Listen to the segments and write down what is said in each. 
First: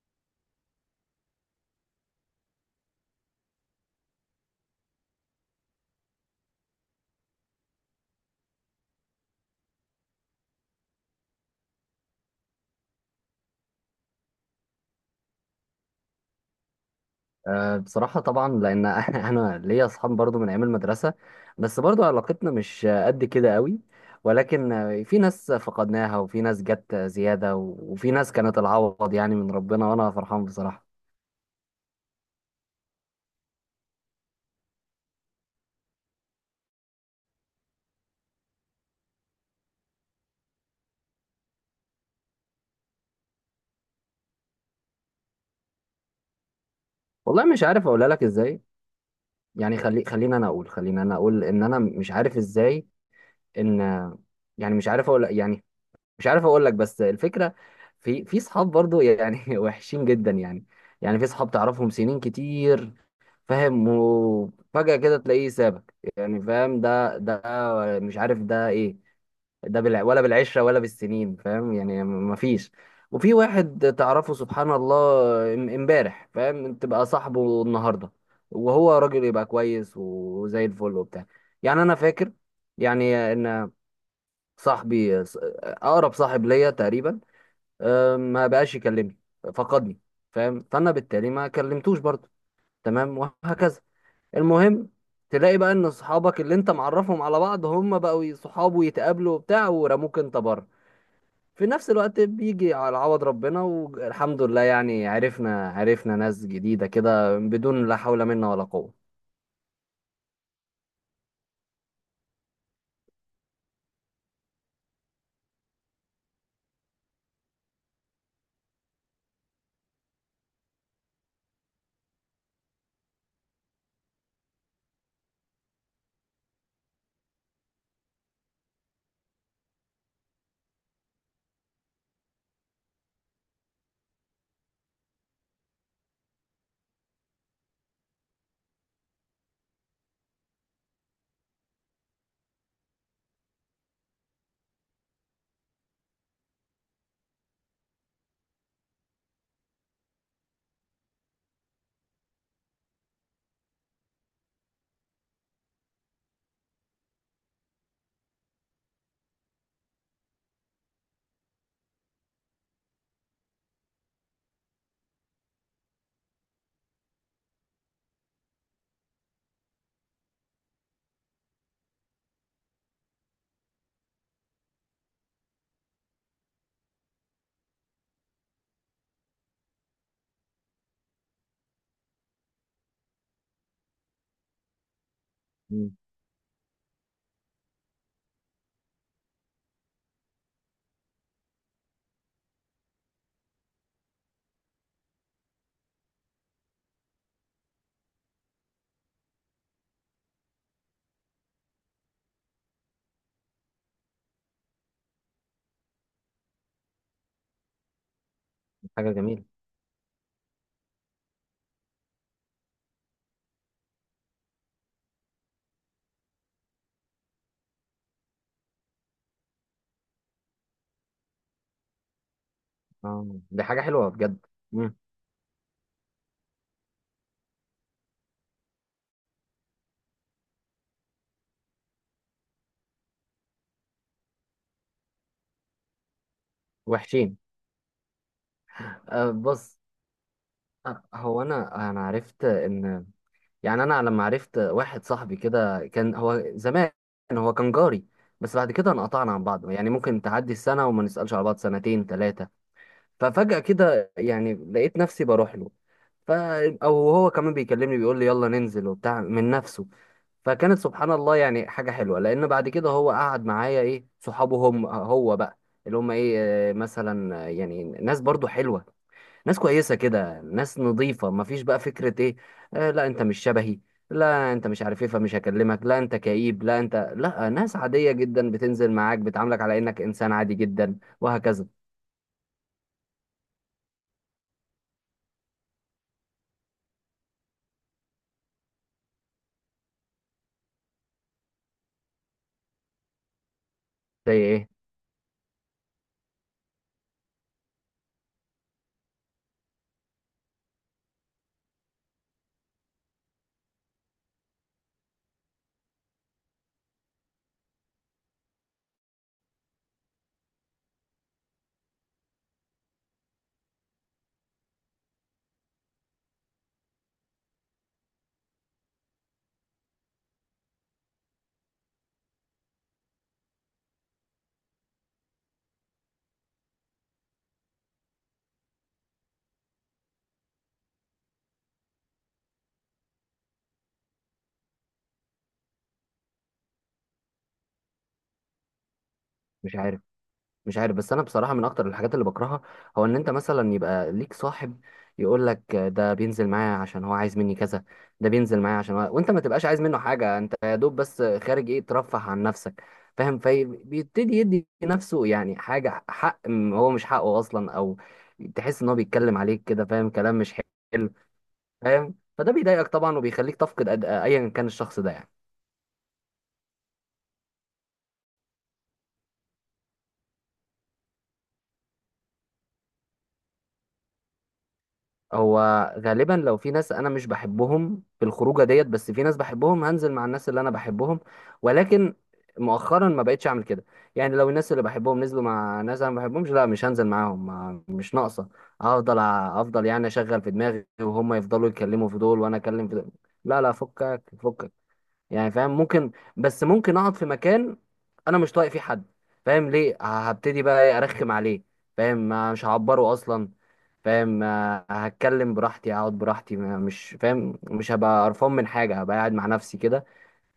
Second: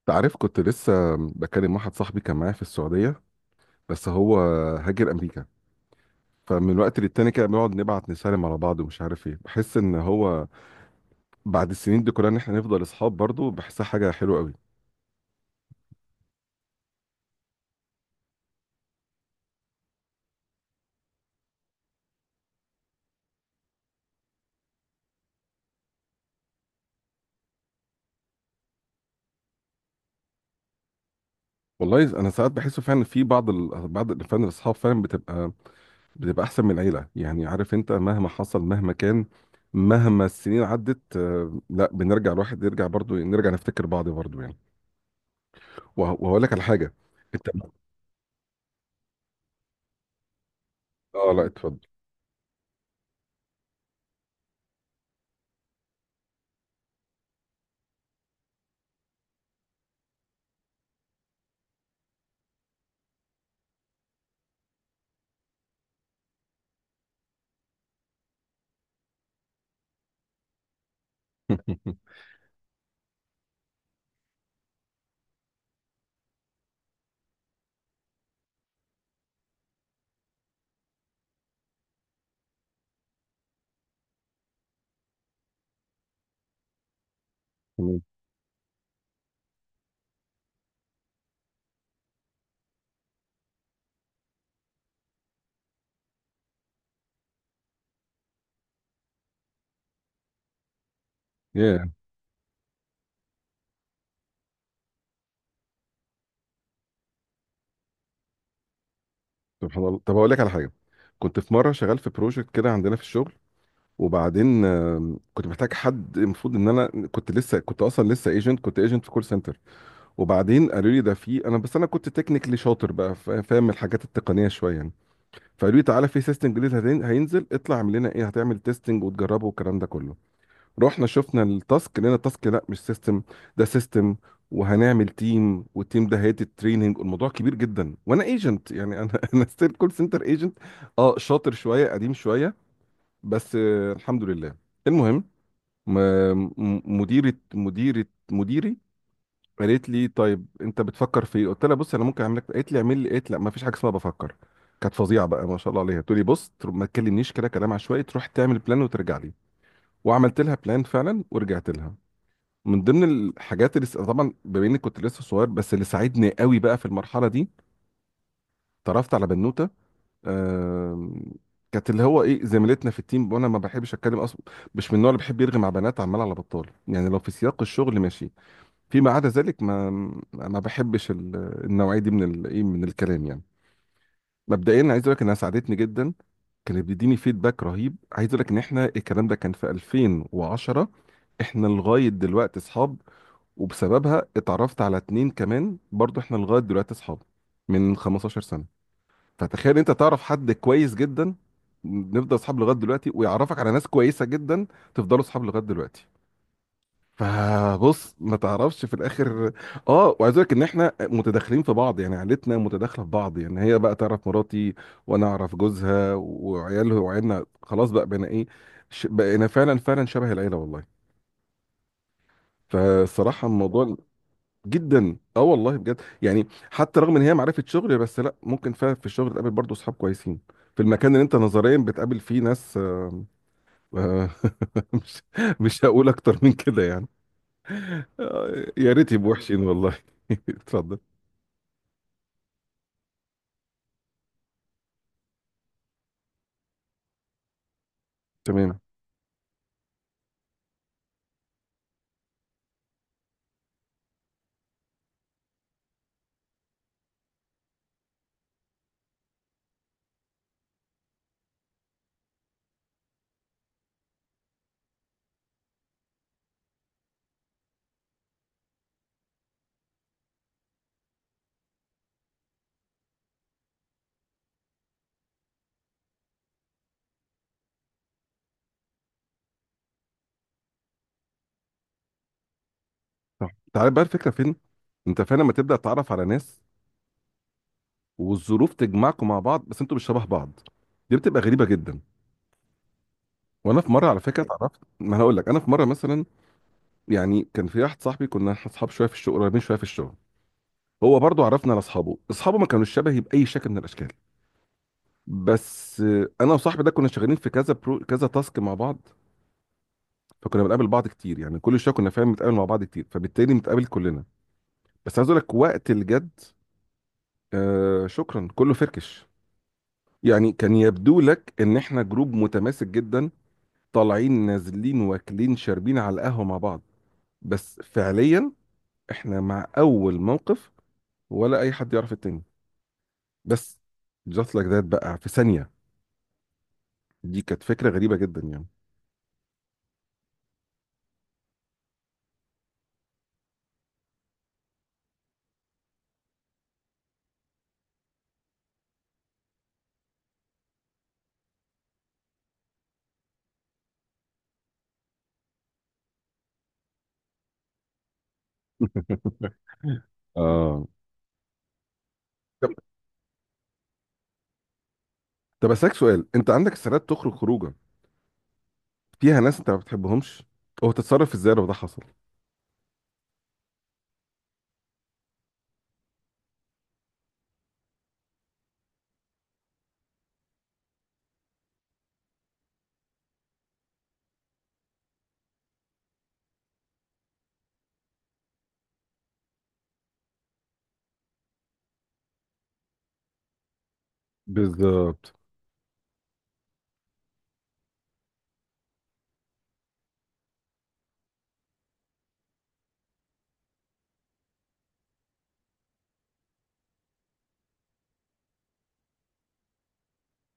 انت عارف كنت لسه بكلم واحد صاحبي كان معايا في السعودية، بس هو هاجر أمريكا. فمن وقت للتاني كده بنقعد نبعت نسالم على بعض ومش عارف ايه، بحس ان هو بعد السنين دي كلها ان احنا نفضل اصحاب برضه، بحسها حاجة حلوة قوي. أه، بصراحة طبعا، لأن أنا ليا أصحاب برضو من أيام المدرسة، بس برضو علاقتنا مش قد كده قوي. ولكن في ناس فقدناها، وفي ناس جت زيادة، وفي ناس كانت العوض يعني من ربنا، وأنا فرحان بصراحة. والله انا ساعات بحس فعلا في فعلا الاصحاب فعلا بتبقى احسن من العيلة، يعني عارف انت مهما حصل مهما كان مهما السنين عدت، لا بنرجع الواحد يرجع برضه، نرجع نفتكر بعض برضه يعني. وهقول لك على حاجة. والله انت. مش عارف أقولها لك إزاي. يعني خلينا أنا أقول، اه لا إن أنا اتفضل. مش عارف إزاي. إن، يعني مش عارف أقول لك، بس الفكرة في صحاب برضو يعني وحشين جدا يعني. يعني في صحاب تعرفهم سنين كتير، فاهم، وفجأة كده تلاقيه سابك يعني، فاهم. ده مش عارف ده ايه. ده ولا بالعشرة ولا بالسنين، فاهم يعني. مفيش. وفي واحد تعرفه سبحان الله، امبارح فاهم تبقى صاحبه النهارده، وهو راجل يبقى كويس وزي الفل وبتاع. يعني انا فاكر يعني ان صاحبي اقرب صاحب ليا تقريبا، تمام. ما بقاش يكلمني، فقدني، فاهم. فانا بالتالي ما كلمتوش برضه، تمام، وهكذا. المهم، تلاقي بقى ان صحابك اللي انت معرفهم على بعض هم بقوا صحاب ويتقابلوا وبتاع، ورموك انت بره. في نفس الوقت بيجي على عوض ربنا والحمد لله. يعني عرفنا ناس جديدة كده بدون لا حول منا ولا قوة. سبحان الله. طب اقول لك على حاجه. كنت في مره شغال في بروجكت كده عندنا في الشغل، وبعدين كنت محتاج حد. المفروض ان انا كنت لسه، كنت اصلا لسه ايجنت، كنت ايجنت في كول سنتر. وبعدين قالوا لي ده في انا، بس انا كنت تكنيكلي شاطر بقى، فاهم الحاجات التقنيه شويه يعني. فقالوا لي تعالى في سيستم جديد هينزل، اطلع اعمل لنا ايه، هتعمل تيستنج وتجربه والكلام ده كله. رحنا شفنا التاسك، لقينا التاسك لا مش سيستم، ده سيستم، وهنعمل تيم، والتيم ده هيدي التريننج. الموضوع كبير جدا وانا ايجنت يعني، انا انا ستيل كول سنتر ايجنت، اه شاطر شويه، قديم شويه، بس آه الحمد لله. المهم م- م- مديرة مديرة مديري قالت لي طيب انت بتفكر في ايه؟ قلت لها بص انا ممكن اعمل لك. قالت لي اعمل لي، قالت لا ما فيش حاجه اسمها بفكر. كانت فظيعه بقى ما شاء الله عليها، تقول لي بص ما تكلمنيش كده كلام عشوائي، تروح تعمل بلان وترجع لي. وعملت لها بلان فعلا ورجعت لها. من ضمن الحاجات اللي طبعا بما اني كنت لسه صغير، بس اللي ساعدني قوي بقى في المرحله دي، اتعرفت على بنوته. آم، كانت اللي هو ايه زميلتنا في التيم، وانا ما بحبش اتكلم اصلا، مش من النوع اللي بيحب يرغي مع بنات عمال على بطال يعني. لو في سياق الشغل ماشي، فيما عدا ذلك ما بحبش النوعيه دي من الايه، من الكلام يعني. مبدئيا عايز اقول لك انها ساعدتني مم. جدا. كانت بتديني فيدباك رهيب. عايز اقول لك ان احنا الكلام ده كان في 2010، احنا لغايه دلوقتي اصحاب. وبسببها اتعرفت على اتنين كمان برضو، احنا لغاية دلوقتي اصحاب من 15 سنة. فتخيل انت تعرف حد كويس جدا، نفضل اصحاب لغاية دلوقتي، ويعرفك على ناس كويسة جدا، تفضلوا اصحاب لغاية دلوقتي. فبص ما تعرفش في حاجة جميلة. الاخر. اه وعايز اقول لك ان احنا متداخلين في بعض يعني، عيلتنا متداخله في بعض يعني، هي بقى تعرف مراتي وانا اعرف جوزها وعياله وعيالنا، خلاص بقى بقينا ايه، بقينا فعلا فعلا شبه العيله والله. اه، فالصراحه دي حاجة الموضوع حلوة بجد. مم. جدا. اه والله بجد يعني، حتى رغم ان هي معرفه شغل، بس لا ممكن فعلا في الشغل تقابل برضه اصحاب كويسين في المكان اللي انت نظريا بتقابل فيه ناس مش مش هقول اكتر من كده يعني. وحشين. يا ريت أه، يبقوا وحشين بص. والله. اتفضل. هو انا عرفت ان، يعني انا لما عرفت واحد صاحبي كده، كان هو زمان هو كان جاري، بس بعد تمام كده انقطعنا عن بعض. يعني ممكن تعدي السنة وما نسألش على بعض، سنتين ثلاثة. ففجأة كده يعني لقيت نفسي بروح له، ف او هو كمان بيكلمني بيقول لي يلا ننزل وبتاع من نفسه. فكانت سبحان الله يعني حاجة حلوة، لأن بعد كده هو قعد معايا إيه، صحابه هم هو بقى، اللي هم إيه، مثلا، يعني ناس برضو حلوة، ناس كويسة كده، ناس نظيفة، مفيش بقى فكرة ايه، لا انت مش شبهي، لا انت مش عارف ايه فمش هكلمك، لا انت كئيب، لا انت، لا. ناس عادية جدا بتنزل معاك، بتعاملك على انك انسان عادي جدا، وهكذا. صح. تعال بقى الفكره فين. انت فعلا لما تبدا تتعرف على ناس والظروف تجمعكم مع بعض، بس انتوا مش شبه بعض، دي بتبقى غريبه جدا. وانا في مره على زي فكره، ايوه ايه؟ اتعرفت، ما انا هقول لك انا في مره مثلا. يعني كان في واحد صاحبي، كنا احنا اصحاب شويه في الشغل، قريبين شويه في الشغل. هو برضه عرفنا على اصحابه، اصحابه ما كانوش شبهي باي شكل من الاشكال. بس انا وصاحبي ده كنا شغالين في كذا برو، كذا تاسك مع بعض، فكنا بنقابل بعض كتير يعني، كل شويه كنا فاهم بنتقابل مع بعض كتير، فبالتالي بنتقابل كلنا. بس عايز اقول لك وقت الجد، آه شكرا كله فركش. يعني كان يبدو لك ان احنا جروب متماسك جدا، طالعين نازلين واكلين شاربين على القهوه مع بعض، بس فعليا احنا مع اول موقف ولا اي حد يعرف التاني. بس جات لك ده بقى في ثانيه. دي كانت فكرة غريبة جدا يعني. مش عارف مش عارف، بس انا بصراحه من اكتر الحاجات اللي بكرهها، هو ان انت مثلا يبقى ليك صاحب يقول لك ده بينزل معايا عشان هو عايز مني كذا، ده بينزل معايا عشان وانت ما تبقاش عايز منه حاجه. انت يا دوب بس خارج، ايه، ترفه عن نفسك، فاهم. فبيبتدي يدي نفسه يعني حاجه حق، هو مش حقه اصلا. او تحس ان هو بيتكلم عليك كده، فاهم، كلام مش اه. حلو. فاهم، فده طب بيضايقك طبعا، وبيخليك تفقد ايا كان الشخص ده يعني. طب اسالك سؤال. انت عندك استعداد تخرج خروجه فيها ناس انت ما بتحبهمش؟ هو تتصرف ازاي لو ده حصل؟ هو غالبا، لو في ناس انا مش بحبهم في الخروجه ديت، بس في ناس بحبهم، هنزل مع الناس اللي انا بحبهم. ولكن مؤخرا ما بقتش اعمل كده. يعني لو الناس اللي بحبهم نزلوا مع ناس انا ما بحبهمش، لا، مش هنزل معاهم. مش ناقصه. هفضل افضل يعني اشغل في دماغي وهم يفضلوا يتكلموا في دول وانا اكلم في دول، لا لا، فكك فكك. بالظبط. يعني فاهم ممكن، بس ممكن اقعد في مكان انا مش طايق فيه حد، فاهم ليه. هبتدي بقى إيه، ارخم عليه؟ فاهم، مش هعبره اصلا، فاهم. هتكلم براحتي، اقعد براحتي، مش، فاهم، مش هبقى قرفان من حاجه، هبقى قاعد مع نفسي كده،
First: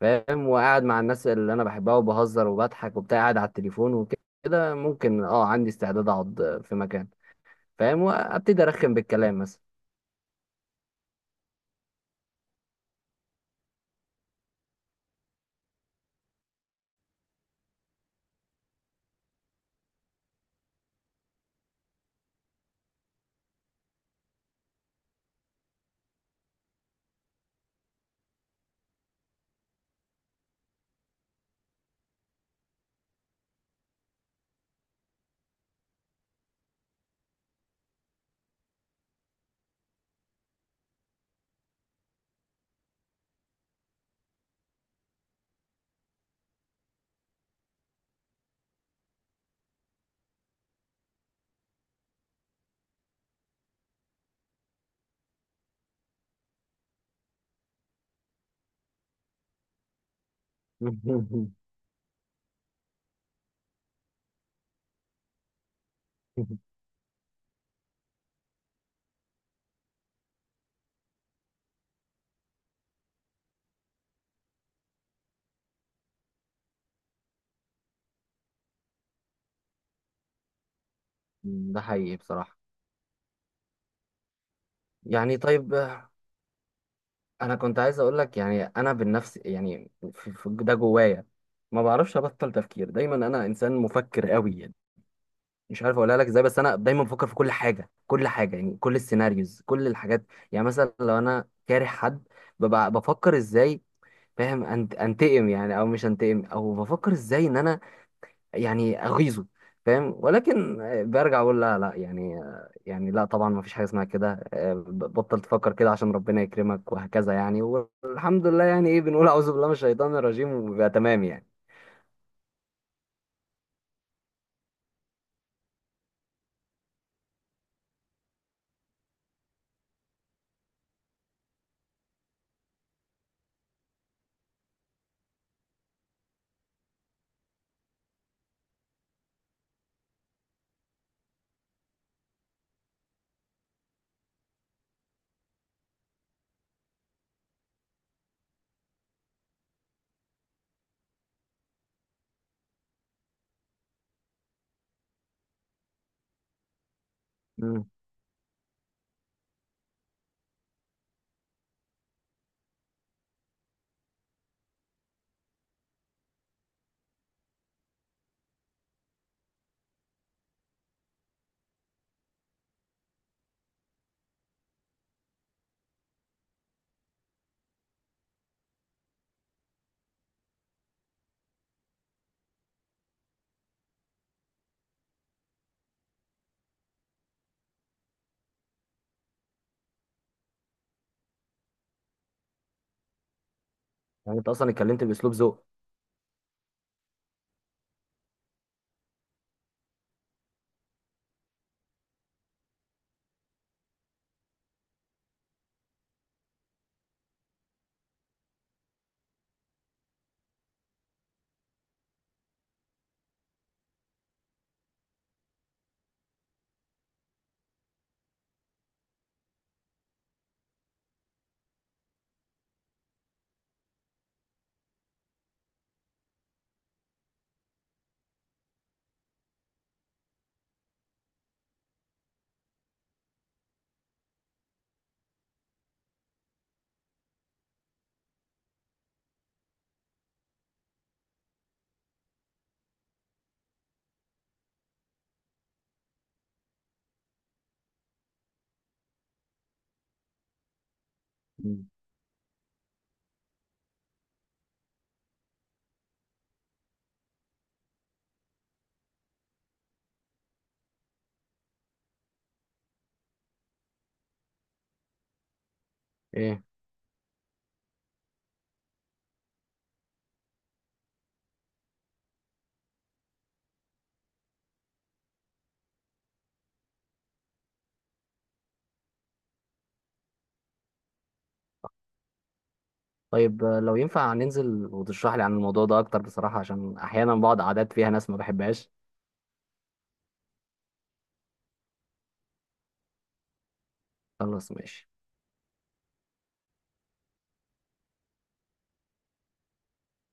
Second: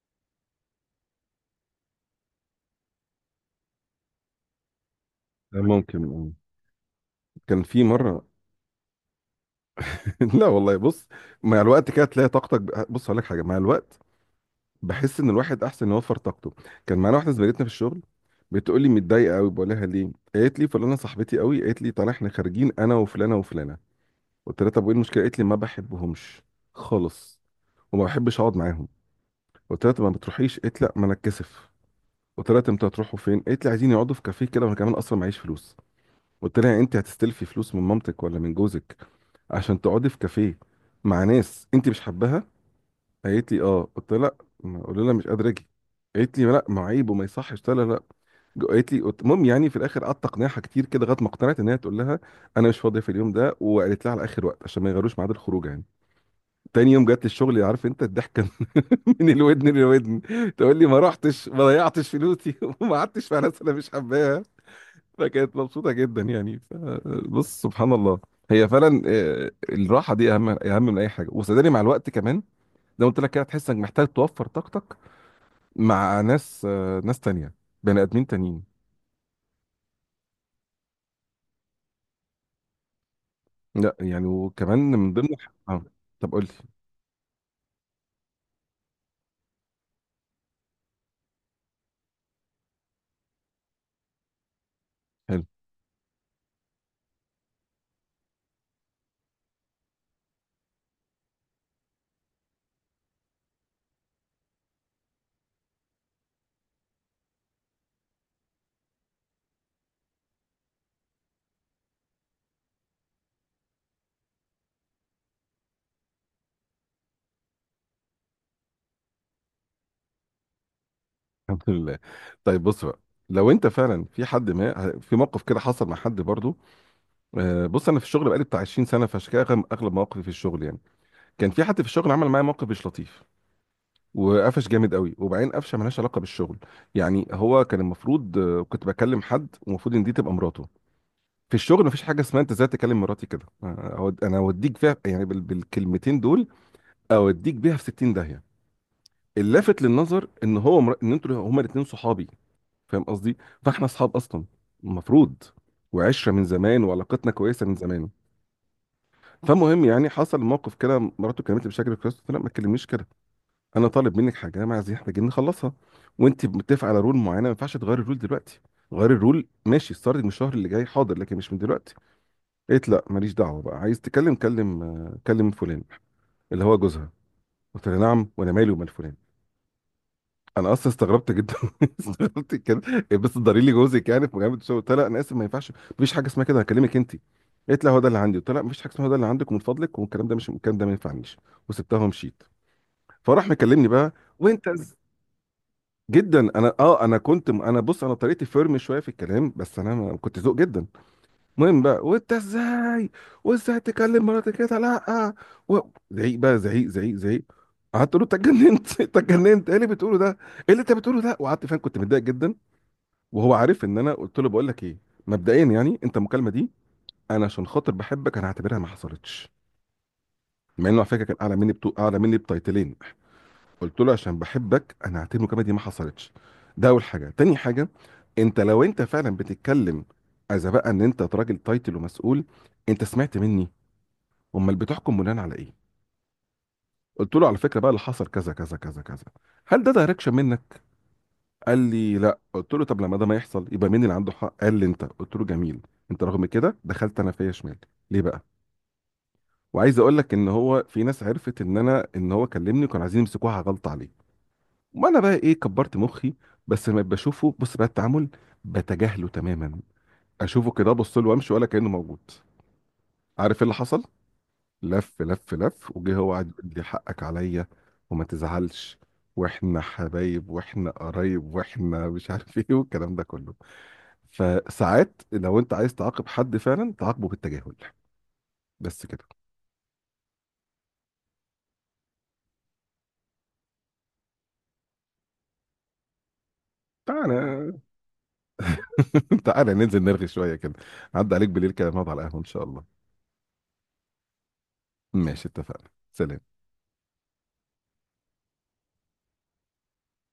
فاهم، وقاعد مع الناس اللي انا بحبها، وبهزر وبضحك وبتاع، قاعد على التليفون وكده. ممكن، اه، عندي ممكن استعداد آه. اقعد في مكان، كان في فاهم، مره. وابتدي ارخم بالكلام مثلا. لا والله بص، مع الوقت كده تلاقي طاقتك بص هقول لك حاجه، مع الوقت بحس ان الواحد احسن يوفر طاقته. كان معانا واحده زميلتنا في الشغل، بتقول لي متضايقه قوي. بقول لها ليه؟ قالت لي فلانه صاحبتي قوي، قالت لي طالع احنا خارجين انا وفلانه وفلانه. قلت لها طب وايه المشكله؟ قالت لي ما بحبهمش خالص، وما بحبش اقعد معاهم. قلت لها طب ما بتروحيش؟ قالت لا ما انا اتكسف. قلت لها طب انتوا هتروحوا فين؟ قالت لي عايزين يقعدوا في كافيه كده، وانا كمان اصلا معيش فلوس. قلت لها يعني انت هتستلفي فلوس من مامتك ولا من جوزك عشان تقعدي في كافيه مع ناس انت مش حباها؟ قالت لي اه. قلت لها لا، ما قلت لها مش قادره اجي. قالت لي لا ما عيب وما يصحش. قلت لها لا. قالت لي المهم يعني في الاخر قعدت اقنعها كتير كده لغايه ما اقتنعت ان هي تقول لها انا مش فاضيه في اليوم ده، وقالت لها على اخر وقت عشان ما يغيروش ميعاد الخروج يعني. تاني يوم جت الشغل عارف انت الضحكه من الودن للودن، تقول لي ما رحتش، ما ضيعتش فلوسي وما قعدتش في ناس انا مش حباها. فكانت مبسوطه جدا يعني. بص سبحان الله، هي فعلا الراحه دي اهم اهم من اي حاجه. وصدقني مع الوقت كمان، زي ما قلت لك كده، هتحس انك محتاج توفر طاقتك مع ناس ناس تانية، بني ادمين تانيين. ده حقيقي بصراحه. لا يعني، وكمان من ضمن يعني طيب، طب قول لي. انا كنت عايز اقول لك، يعني انا بالنفس يعني، في ده جوايا ما بعرفش ابطل تفكير. دايما انا انسان مفكر قوي يعني. حلو. مش عارف اقولها لك ازاي، بس انا دايما بفكر في كل حاجه، كل حاجه، يعني كل السيناريوز، كل الحاجات. يعني مثلا لو انا كاره حد، ببقى بفكر ازاي، فاهم، أنت انتقم يعني، او مش انتقم، او بفكر ازاي ان انا يعني اغيظه، فاهم. ولكن برجع اقول لا لا، يعني، يعني لا طبعا، ما فيش حاجه اسمها كده. بطل تفكر كده عشان ربنا يكرمك، وهكذا يعني. والحمد لله، يعني ايه، بنقول اعوذ بالله من الشيطان الرجيم، وبيبقى تمام يعني. الحمد لله. طيب بص بقى، لو انت فعلا في حد، ما في موقف كده حصل مع حد برضو، بص انا في الشغل بقالي بتاع 20 سنه، فعشان كده اغلب أغلب مواقفي في الشغل يعني. كان في حد في الشغل عمل معايا موقف مش لطيف، وقفش جامد قوي، وبعدين قفشه ملهاش علاقه بالشغل. يعني هو كان المفروض كنت بكلم حد ومفروض ان دي تبقى مراته. في الشغل مفيش حاجه اسمها انت ازاي تكلم مراتي كده. انا اوديك فيها يعني بالكلمتين دول، اوديك بيها في 60 داهيه. اللافت للنظر ان ان انتوا هما الاثنين صحابي، فاهم قصدي؟ فاحنا اصحاب اصلا المفروض، وعشره من زمان وعلاقتنا كويسه من مم. زمان. فالمهم يعني حصل موقف كده، مراته كلمتني بشكل كويس. قلت لها ما تكلمنيش كده، انا طالب منك حاجه، انا عايزين محتاجين نخلصها، وانت متفقه على رول معينه، ما ينفعش تغيري الرول دلوقتي. غيري الرول ماشي ستارتنج من الشهر اللي جاي حاضر، لكن مش من دلوقتي. قالت لا ماليش دعوه بقى، عايز تكلم كلم، كلم فلان اللي هو جوزها. قلت لها نعم، وانا مالي ومال فلان؟ انا اصلا استغربت جدا. استغربت كده. إيه، بس ضري لي جوزك يعني في مجامله الشغل؟ قلت لها انا اسف ما ينفعش، مفيش حاجه اسمها كده، هكلمك انت. قالت لها هو ده اللي عندي. قلت لها مفيش حاجه اسمها هو ده اللي عندك، ومن فضلك والكلام ده، مش الكلام ده ما ينفعنيش. وسبتها ومشيت. فراح مكلمني بقى. يعني انت وانت اصلا إز- اتكلمت باسلوب ذوق. جدا. انا كنت، انا بص، انا طريقتي فيرم شويه في الكلام، بس انا كنت ذوق جدا. المهم بقى، وانت ازاي؟ وازاي تكلم مراتك كده؟ لا و... زعيق بقى، زعيق زعيق زعيق. قعدت اقول له انت اتجننت؟ انت اتجننت؟ ايه اللي بتقوله ده؟ ايه اللي انت بتقوله ده؟ وقعدت فعلا كنت متضايق جدا. وهو عارف ان انا قلت له بقول لك ايه. مبدئيا يعني انت المكالمه دي انا عشان خاطر بحبك انا هعتبرها ما حصلتش، مع انه على فكره كان اعلى مني اعلى مني بتايتلين. قلت له عشان بحبك انا هعتبر المكالمه دي ما حصلتش، ده اول حاجه. تاني حاجه، انت لو انت فعلا بتتكلم، اذا بقى ان انت راجل تايتل ومسؤول، انت سمعت مني؟ امال بتحكم بناء على ايه؟ قلت له على فكره بقى اللي حصل كذا كذا كذا كذا. هل ده دايركشن منك؟ قال لي لا. قلت له طب لما ده ما يحصل يبقى مين اللي عنده حق؟ قال لي انت. قلت له جميل. انت رغم كده دخلت انا فيا شمال، ليه بقى؟ وعايز اقول لك ان هو في ناس عرفت ان مم. انا، ان هو كلمني، وكانوا عايزين يمسكوها غلط عليه. ما انا بقى ايه كبرت مخي، بس لما بشوفه، بص بقى التعامل، بتجاهله تماما، اشوفه كده ابص له وامشي ولا كانه موجود. عارف إيه اللي حصل؟ لف لف لف وجه، هو قعد ايه. يقول لي حقك عليا وما تزعلش واحنا حبايب واحنا قرايب واحنا مش عارف ايه والكلام ده كله. فساعات لو انت عايز تعاقب حد فعلا، تعاقبه بالتجاهل، بس كده. طيب، لو ينفع ننزل وتشرح لي عن الموضوع ده اكتر بصراحه، عشان احيانا بعض تعالى. عادات فيها ناس ما بحبهاش. تعالى ننزل نرغي شوية كده، عدى عليك بالليل كده نقعد على القهوة ان شاء الله. خلاص، ماشي. ماشي اتفقنا. سلام.